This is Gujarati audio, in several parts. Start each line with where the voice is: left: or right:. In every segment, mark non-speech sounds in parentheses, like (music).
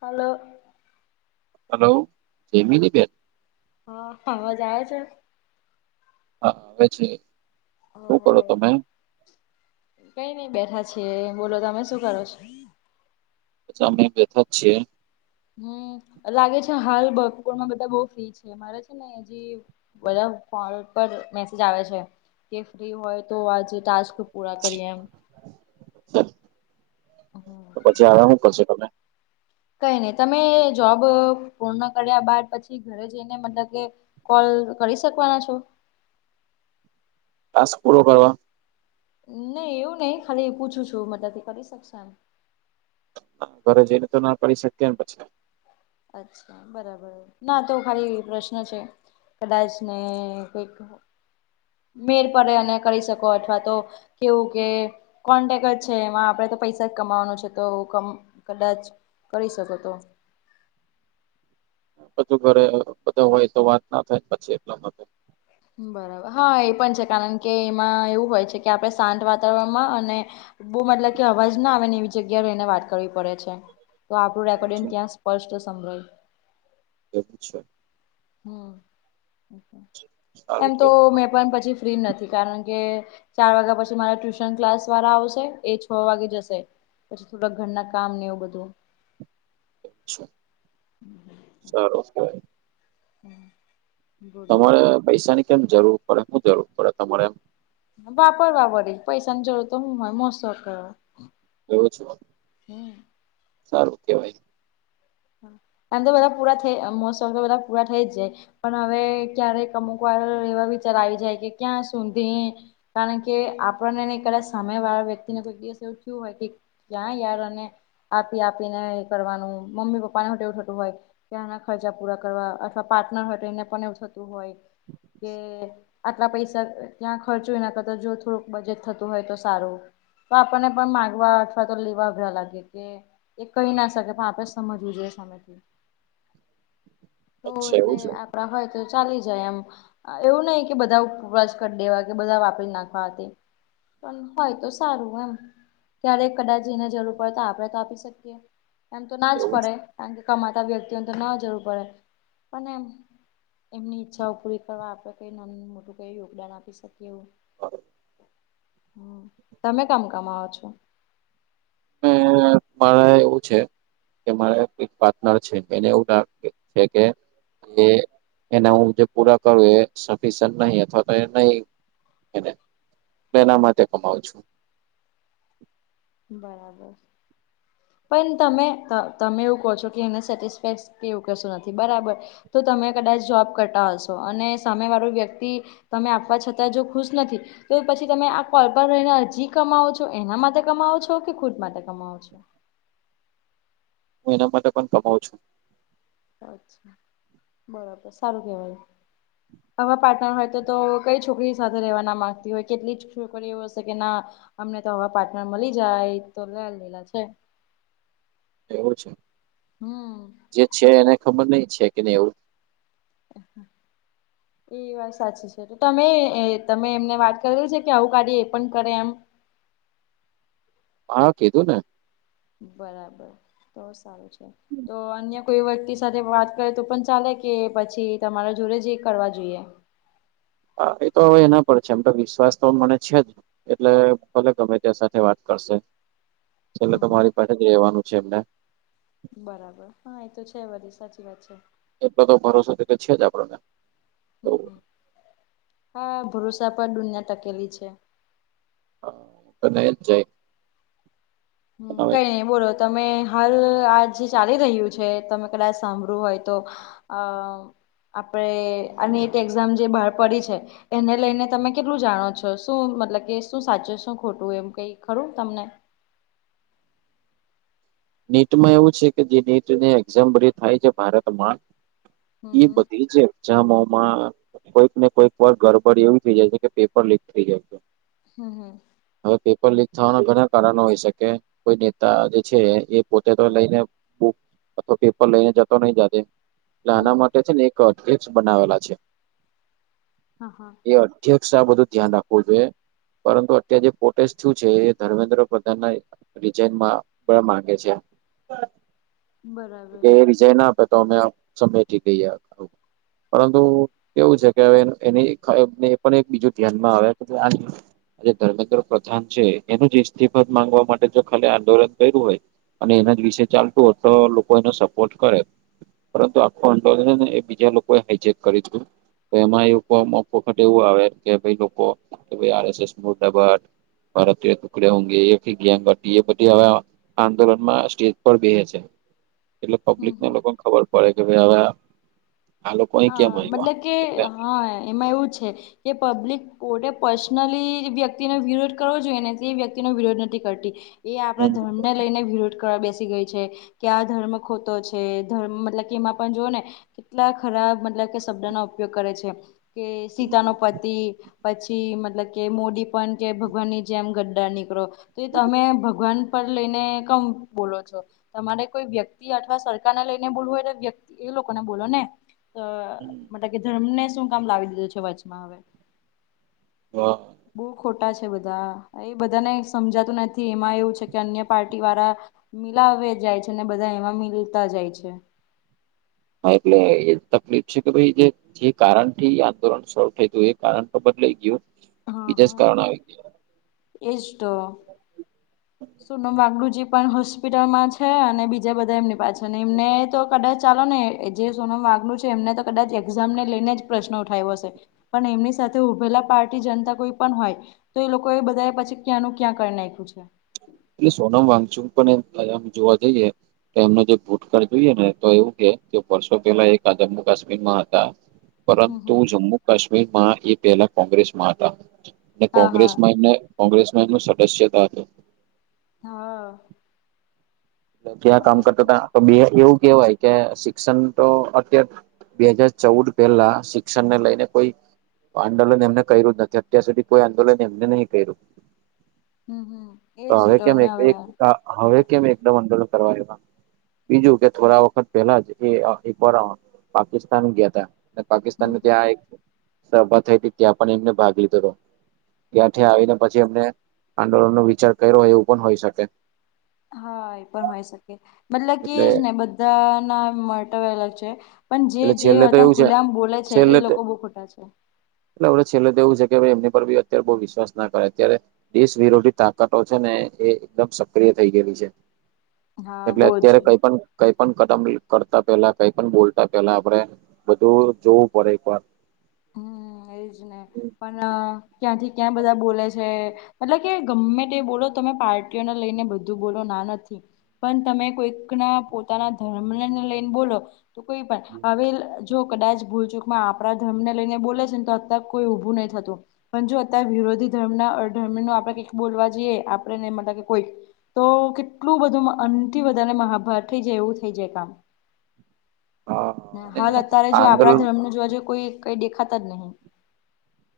left: હલો.
right: હલો જમીની બેન.
left: હા અવાજ આવે છે.
right: હા આવે છે.
left: અ
right: શું કરો તમે
left: કઈ નઈ બેઠા છીએ બોલો તમે શું કરો છો?
right: અમે બેઠા જ છીએ.
left: હમ્મ, લાગે છે હાલ (unintelligible) માં બધા બઉ ફ્રી છે મારે છે ને જે બધા ફોન પર મેસેજ આવે છે કે ફ્રી હોય તો આજે ટાસ્ક પૂરા કરીએ એમ, હમ્મ.
right: તો પછી આવ્યા હુ કરશે તમે.
left: કઈ નહી તમે જોબ પૂર્ણ કર્યા બાદ પછી ઘરે જઈને મતલબ કે- - કોલ કરી શકવાના છો.
right: ટાસ્ક પૂરો કરવા?
left: નહી એવું નઈ ખાલી પૂછું છું મતલબ કે કરી શકશો એમ.
right: (inaudible) ઘરે જઈને તો ના કરી શકીએન પછી.
left: અચ્છા બરાબર, ના આતો ખાલી પ્રશ્ન છે. કદાચ ને કોઈક મેર પડે અને કરી શકો અથવા તો કેવું કે કોન્ટેક છે એમાં આપડે તો પૈસા જ કમાવાનું છે તો કમ-કદાચ કરી શકો તો
right: બધું ઘરે બધા હોય તો વાત ના થાય પછી એટલા માટે.
left: બરાબર હા એ પણ છે કારણ કે એમાં એવું હોય છે કે આપણે શાંત વાતાવરણમાં અને બહુ મતલબ કે અવાજ ના આવે ને એવી જગ્યા રહીને વાત કરવી પડે છે. તો આપડુ
right: એવું છે
left: રેકોર્ડિંગ ત્યાં સ્પષ્ટ સંભારાય.
right: એવુ છે.
left: હમ્મ,
right: સારું
left: એમ તો
right: કેવાય
left: મેં પણ પછી ફ્રી નથી કારણ કે ચાર વાગા પછી મારા ટ્યુશન ક્લાસ વાળા આવશે એ છ વાગે જશે. પછી થોડા ઘરના કામ ને એવું બધું.
right: સારું કેવાય.
left: હમ્મ.
right: તમારે પૈસાની કેમ જરૂર પડે, હુ જરૂર પડે તમારે એમ?
left: વાપર વપરી પૈસાની જરૂર તો હુ હોય મોજ-શોખ કરવા.
right: એવું છે સારું કેવાય.
left: આમ તો બધા પૂરા થઈ મોજ-શોખ તો બધા પૂરા થઈ જ જાય. પણ હવે ક્યારેક અમુક વાર એવા વિચાર આવી જાય કે ક્યાં સુધી કારણ કે આપણનેને કદાચ સમય વાળા વ્યક્તિને કોઈ દિવસ એવું થયું હોય કે ક્યાં યાર અને આપી આપીને કરવાનું, મમ્મી પપ્ પાને એવું તેવું થતું હોય કે આના ખર્ચા પૂરા કરવા અથવા પાર્ટનર હોય તો એને પણ એવું થતું હોય કે આટલા પૈસા ત્યાં ખર્ચો એના કરતા જો થોડુંક બજેટ થતું હોય તો સારું. તો આપણને પણ માગવા અથવા તો લેવા અઘરા લાગે કે એ કહી ના શકે પણ આપડે સમ સમયથી તો
right: અચ્છા એવું છે
left: એટલે- - આપણા હોય તો ચાલી જાય એમ. એવું નહિ કે બધાસ કરી દેવા કે બધા વાપરી નાખવા. તે પણ હોય તો સારું એમ. ક્યારે કદાચને જરૂર પડે તો આપણે તો આપી શકીએ. એમ તો ના જ
right: એવું છે
left: પડે,. કારણ કે કમાતા વ્યક્તિઓને તો ના જરૂર પડે પણ એમ. એમની ઈચ્છાઓ પૂરી કરવા આપણે કઈ નાનું, મોટું કઈ યોગદાન આપી શકીએ એવું.
right: હા.
left: હ, તમે કામ કમાવ છો?
right: મારા એવું છે. કે મારે એક પાર્ટનર છે, એને એવું છે કે કે એના હું જે પૂરા કરું. એ સફિસય નહી અથવા તો એ નહી. એના માટે કમાવ છું.
left: બરાબર. પણ તમે તમે એવું કહો છો કે એને સેટિસ્ફેક્ કેવું કશું નથી બરાબર. તો તમે કદાચ જોબ કરતા હશો અને સામે વાળું વ્યક્તિ તમે આપવા છતાં જો ખુશ નથી, તો પછી તમે આ કોલ પર રહીને, અરજી કમાવો છો. એના માટે કમાવો છો કે ખુદ માટે કમાવો છો.
right: હું એના માટે પણ કમાવું છું.
left: બરાબર. સારું કેવાય.
right: હમ.
left: આવા પાર્ટનર હોય, તો તો કઈ છોકરી સાથે રહેેવાના મામાંગતી હોય. કેટલી છોકરીઓ હશે કે ના અમને તો હવા પાર્ટનર મળી જાય, તો લે લેલા છે.
right: એવું છે.
left: હમ
right: જે છે એને, ખબર નહ છે કે નહી એવું. (inaudible)
left: એ વાત સાચી છે. તો તમે તમે એમને વાત કર છે કે આવું ગાડી એ પણ કરે એમ.
right: હા, કીધુંને.
left: બરાબર. તો સારું છે. તો અન્ય કોઈ વ્યક્તિ સાથે વાત કરે તો પણ ચાલે કે પછી તમારા જોડ જ એ કરવા જોઈએ.
right: હા, એ તો હવે, એના પર છે એમ તો વિશ્વાસ તો મને છે જ. એટલે ભલે ગમે ત્યાં સાથે વાત કરશે. છેલ્
left: હમ હમ
right: તમારી પાસે રેહવાનું છે એમને.
left: બરાબર. હા, એ તો છે બધી સાચી વાત છે.
right: એટલો તો ભરોસો છે જ આપડો ને.
left: હ હા, ભરૂસાા પર દુનિયા ટકેલી છે.
right: પટાય જ જાય.
left: હમ. કઈની બોલો? તમે હાલ આ જે ચાલી રહ્યું છે. તમે કદાચ સાંભળ્યું હોય તો અ આપડે આનીટ એક્ઝામ જે બહાર પડી છે. એને લઈને, તમે કેટલું જાણો છો શું? મતલબ કે શું સાચું શું ખોટું એમ કઈ ખરું તમને
right: નીટમાં એવું છે કે જે નીટ ની એક્ઝમ્પ થાય છે. ભારતમાં
left: હમ
right: એ
left: હમ
right: બધી છે. મમાં કોઈક ને કોઈક વાર ગડબડ એવી થઈ જાય છે કે પેપર લીક થઈ જાય છે.
left: હા.
right: હવે, પેપર લીક થવાના ઘણા કારણો હોય શકે. કોઈ નેતા જે છે. એ પોતે તો લઈને, બુક અથવા પેપર લઈને જતો નઈ જાતે એટલે આના
left: હમ
right: માટે છે ને, એક પ્સ (unintelligible) બનાવેલા છે.
left: હા હા.
right: એ અધ્યક્ષ આ બધું ધ્યાન રાખવું જોઈએ. પરંતુ અત્યારે જે પોટેસ થયું છે એ ધર્મેન્દ્ર પ્રધાનના રિજઇનમાં માં છે એ
left: બરાબર
right: જે ના આપે તો અમે સમટી લઈએ પરંતુ કેવું છે એની એ પણ એક બીજું ધ્યાનમાં આવે આજે ધર્મેન્દ્ર પ્રધાન છે એનું જ ઇસ્તીફાદ માંગવા માટે જો ખાલી આંદોલન કર્યું હોય અને એના જ વિશે ચાલતું તો લોકો એને સપોર્ટ કરે. પરંતુ આખું અંદોલન છે ને એ બીજા લોકોએ હાઈજેક કર્યું તું તો એમાં એવ મોકો અમુક વખત એવું આવે કે ભાઈ લોકો કે આરએસએસ મુર્દાબાદ ભારતીય ટુકડે ઊઘે એ ગેંગ હતી એ બધી હવે આંદોલનમાં સ્ટેજ પર બેહે છે એટલે
left: હમ
right: પબ્લિકને
left: હમ
right: લોકોને ખબર પડે કે ભાઈ હવે આ લોકો અહીં કેમ
left: હા
right: આવ્યા
left: મતલબ કે
right: એટલે
left: હા એમાં એવું છે. કે પબ્લિક પોતે પર્સનલી વ્યક્તિનો વિરોધ કરવો જોઈએ ને તે વ્યક્તિનો વિરોધ નથી કરતી એ આપણા
right: હમ
left: ધર્મને લઈને વિરોધ કરવા બેસી ગઈ છે. કે આ ધર્મ ખોટો છે ધર્મ મતલબ કે એમાં પણ જોઓ ને કેટલાક ખરાબ મતલબ કે શબ્દનો ઉપયોગ કરે છે કે સીતાનો પતિ પછી મતલબ કે મોદી પણ કે ભગવાનની જેમ ગદ્દાર નીકળ્યો. તો તમે ભગવાન પર લઈને કમ બોલો છો. તમારે કોઈ વ્યક્તિ અથવા સરકારને લઈને બોલવું હોય તો વ્યક્તિ એ લોકોને બોલો ને તો
right: હમ.
left: કે ધર્મને શું કામ લાવી દીધું છે વચમાં હવે.
right: હા.
left: બહુ ખોટા છે બધા. એ બધાને સમજાતું નથી એમાં એવું છે કે અન્ય પાર્ટીવાળા મિલાવે જાય છે અને બધા એમાં મિલતા જાય છે.
right: હા એટલે એ તકલીફ છે કે ભાઈ જે જે કારણથી આંદોલન શરૂ થઈ ગયું એ કારણ તો બદલાઈ ગયું
left: હા
right: બીજા જ
left: હા
right: કારણ આવી ગયા.
left: એજ તો. સોનમ વાગડુજી પણ હોસ્પિટલમાં છે અને બીજા બધા એમની પાછળ ને એમને તો કદાચ ચાલો ને જે સોનમ વાગનું છે એમને તો કદાચ એક્ઝામ ને લઈને જ પ્રશ્ન ઉઠાવ્યો હશે. પણ એમની સાથે ઉભેલા પાર્ટી જનતા કોઈ પણ હોય તો એ લોકો એ બધા પછી ક્યાંનું ક્યાં કરી નાખ્યું છે.
right: એટલે સોનમ વાગચું પણ એમ આમ જોવા જઈએ તો એમને જે ભૂતકાળ જોઈએ ને તો એવું કે વર્ષો પેલા એક જમ્મુ કાશ્મીરમાં હતા.
left: હમ
right: પરંતુ
left: હમ
right: જમ્મુ કાશ્મીરમાં એ પેલા કોંગ્રેસમાં હતા અને
left: હા હા
right: કોંગ્રેસમાં એમને કોંગ્રેસમાં એનું સદસ્યતા હતું.
left: હા.
right: ક્યાં કામ
left: મતલબ કે
right: કરતા હતા બે એવું કેહેવાય કે શિક્ષણ તો અત્યાર બે હજાર ચૌદ પેલા શિક્ષણને લઈને કોઈ આંદોલન એમને કર્યું જ નથી અત્યાર સુધી કોઈ આંદોલન એમને નહીં કર્યું.
left: હમ હમ એજ તો ને હવે.
right: તો આંદોલન કરવા આવ્યા બીજું કે થોડા વખત પેલા જ એ એકવાર પાકિસ્તાન ગ્યા તા. ને
left: હમ
right: પાકિસ્તાનને
left: હમ.
right: ત્યાં એક સભા થઈ તી ત્યાં પણ એમને ભાગ લીધેલો. ત્યાંથી આવીને પછી એમને આંદોલન નો વિચાર કઈરો હોય એવું પણ હોઈ શકે.
left: હા, એ પણ હોય શકે. મતલબ કે
right: એટલે
left: એ જ ને બધા ના (unintelligible) અલગ છે. પણ જે
right: એટલે
left: જે
right: છેલ્લે તો
left: (unintelligible)
right: એવું છે
left: ખુલેઆમ બોલે છે એ
right: છેલ્લે
left: લોકો બહુ ખોટા છે.
right: એટલે હવે છેલ્લે તો એવું છે કે ભઈ એમની પર બી અત્યારે બહુ વિશ્વાસ ના કરાય. અત્યારે દેશ વિરોધી તાકાતો છે ને એ એકદમ સક્રિય થઈ ગયેલી છે.
left: હા
right: એટલે
left: બહુ જ
right: અત્યારે કંઈ પણ કંઈ પણ કદમ લ કરતા પહેલા કંઈ પણ બોલ તા પહેલા આપણેે બધું જોવું પડે એક વાર.
left: હમ્મ એજ ને. પણ ક્યાંથી ક્યાં બધા બોલે છે. એટલે કે ગમે તે બોલો તમે પાર્ટીઓને લઈને બધું બોલો ના નથી. પન તમે કોઈકના પોતાના ધર્મને લઈને બોલો તો કોઈ પન, હવેલ જો કદાચ ભૂલચૂકમાં આપણા જ ધર્મને લઈને બોલે છેન તો અત્યારે કોઈ ઊભું નહીં થતું. પણ જો અત્યારે વિરોધી ધર્મના અધર્મનો આપણે કંઈક બોલવા જોઈએ, આપણે ને મતલબ કોઈ તો કેટલું બધું આનથી વધારે મહાભારત થઈ જાય એવું થઈ જાય કામ.
right: (inaudible) આ
left: ને હાલ અત્યારે જો આપણા
right: આંદોલન
left: ધર્મનુ જોવા જોઈ કોઈ કંઈ દેખાતા જ નહીં.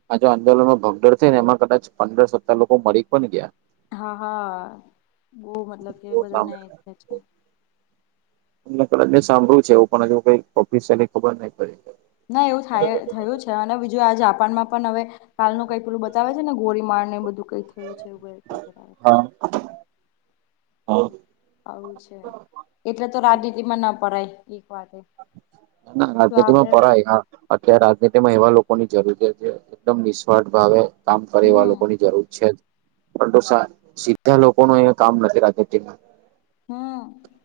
right: આ જો આંદોલનમાં ભગદોડ થઈ ને એમાં કદાચ પંદર સત્તર લોકો મરી પણ ગિયા.
left: હા, હા. બહું મતલબ કે એ બધાને
right: કદાચ
left: (unintelligible) છે.
right: એમને કદાચ મે સાંભળ્યું છે એવું પણ, હજુ કઈ ઓફિશ્યલી ખબર નહી પડી કાંઈ.
left: ના એવું થાય, થયું છ છે. અને બીજું આ જાપાનમાં પણ હવે કાલનું કંઈક પેલું બતાવે છે ને ગોળી માર ને એવું બધું કઈક. થયું છે એવું (unintelligible)
right: હા હા
left: આવું છે. એટલે તો રાજનીતિમાં ના પડાય એક વાતે.
right: ના
left: તો
right: રાજનીતિમાં
left: આપડે
right: પડાય. હા. અત્યારે રાજનીતિમાં એવા લોકોની જરૂરિયાત હે એકદમ નિઃસ્વાર્થ ભાવે કામ કરે એવા
left: હમ
right: લોકોની જરૂર છે જ. પરંતુ સા સીધા લોકો નો એવો કામ નથી રાજનિતીમાં.
left: હમ્મ.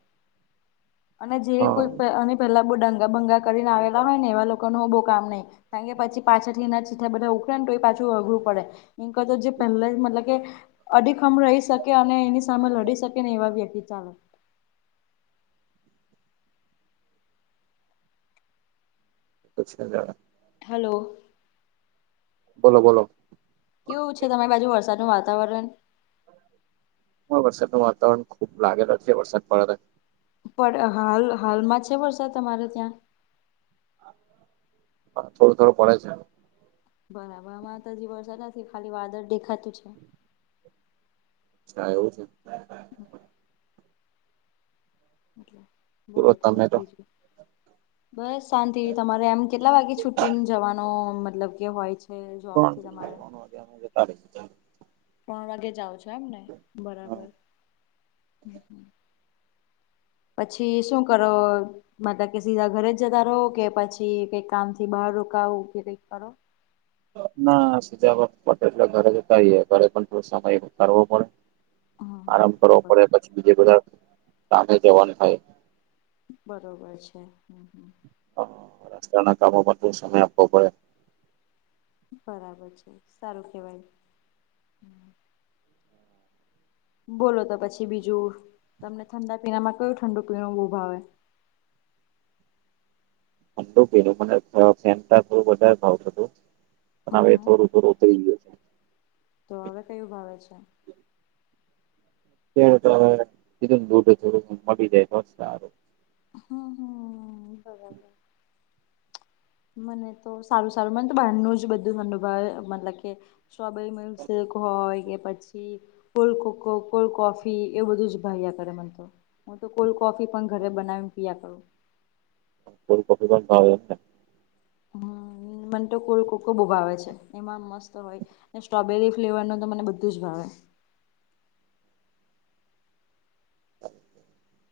left: અને જે કોઈ પ આની પહેલા બહુ ડંગા બંગા કરીને આવેલા હોયને એવા લોકોનું હવે બહુ કામ નહીં. કારણ કે પછી પાછળથી એના ચીથડા બધા ઉખડે ને તોય પાછું અઘરું પડે. એન કરતા જે પહેલા જ મતલબ કે અડીખમ રહી શકે, અને એની સામે લડી શકે ને એવા વ્યક્તિ ચાલે.
right: (unintelligible)
left: હેલો.
right: બોલો-બોલો.
left: કેવું છે તમારી બાજુ વરસાદ નું વાતાવરણ?
right: અમારે વરસાદનું વાતાવરણ ખુબ લાગેલો છે વરસાદ (unintelligible)
left: પણ હાલ-હાલમાં છે વરસાદ તમારે ત્યાં?
right: હા થોડો-થોડો પડે છે એમ.
left: બરાબર. અમારે તો હજી વરસાદ નથી, ખાલી વાદળ દેખાતું છે.
right: અચ્છા એવું છે.
left: હમ્મ.
right: પૂરો
left: બોલો. તો
right: તમે
left: પછી બીજું. બસ શાંતિ. તમારે એમ કેટલા વાગે છુટીન જવાનો મતલબ કે હોય છ?
right: (inaudible)
left: ત્રણ વાગે જાઓ છો એમને બરાબર.
right: (inaudible)
left: પછી શું કરો મતલબ કે સીધા ઘરેજ જતા રહો કે પછી કઈક કામથી બહાર રોકાવું કે કઈ કરો?
right: ના સીધા વર્ક પતે એટલે ઘરે જતા જઈએ ઘરે પણ થોડો સમય નીકળવો પડે.
left: હા
right: આરામ કરવો
left: હા
right: પડે પછી બીજે બધાં કામે જવાનું થાય.
left: બરોબર છે.
right: હમ રસ્તાના કામોમાં પણ સમય આપવો પડે.
left: બરાબર છે સારું કેવાય. બોલો તો પછી બીજું તમને ઠંડા પીણામાં કયું ઠંડુ પીણું બોવ ભાવે?
right: ઠંડુ પીણું મને ફેનતા બોવ વધારે ભાવતું તું. પણ
left: હમ
right: હવે
left: હમ
right: થોડું થોડું થઈ ગયું છે.
left: તો હવે કયું ભાવે છે?
right: તે કીધુંને દૂઢ થોડું મળી જાય તો સારું.
left: હમ હમ બરાબર.
right: (inaudible)
left: મને તો સારું સારું મને તો બારનું જ બધું ભાવે મતલબ કે સ્ટોબેરી મિલસેક હોય કે પછી કોલ્ડ કોકો કોલ્ડ કોફી એ બધું જ ભાઈયા કરે મનતો હું તો કોલ્ડ કોફી પણ ઘરે બ કિયા કરું.
right: કોલ્ડ કોફી ભાવે એમને.
left: હમ મન તો કોલ્ડ કોકો બોવ ભાવે છે. એમાં મસ્ત હોય ને સ્ટ્રોબેરી ફ્લેવરનું તો મને બધું જ ભાવે.
right: (inaudible)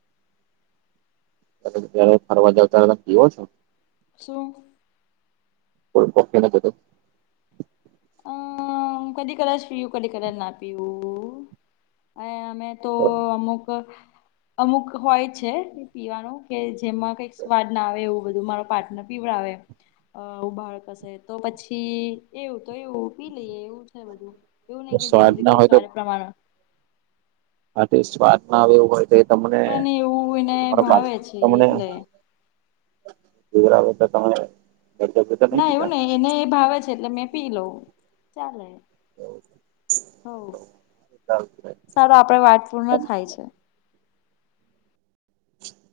right: તો જ્યારે ફરવા જાવ ત્યારે તમે પીવો છો?
left: શું?
right: કોલ્ડ કોફી ને બધું.
left: હમ કદી કદાચ પીવું કદી કદાચ ના પીવું અમે તો અમુક અમુક હોય છે પીવાનું કે જેમાં કઈક સ્વાદ ના આવે એવું બધું મારો પાર્ટનર પીવડાવે બહાર કસે તો પછી એવું તો એવું પી લઈએ એવું છે એવું
right: તો
left: નહી કે
right: સ્વાદ
left: જરૂરી
right: ના
left: કોઈ
right: હોય તો
left: સ્વાદ પ્રમાણ
right: હા તે સ્વાદમાં એવું હોય. તો એ તમને
left: પણ એવું એને
right: તમારા પા
left: ભાવે છે
right: તમને
left: એટલે
right: પીવડાવે તમને બધેથી
left: ના એવું નય એને એ ભાવે છે એટલે મેં પી લઉં ચાલે.
right: (inaudible)
left: હોવ.
right: એ ચાલ
left: સારું આપડે વાત પૂર્ણ થાય છે.
right: (inaudible)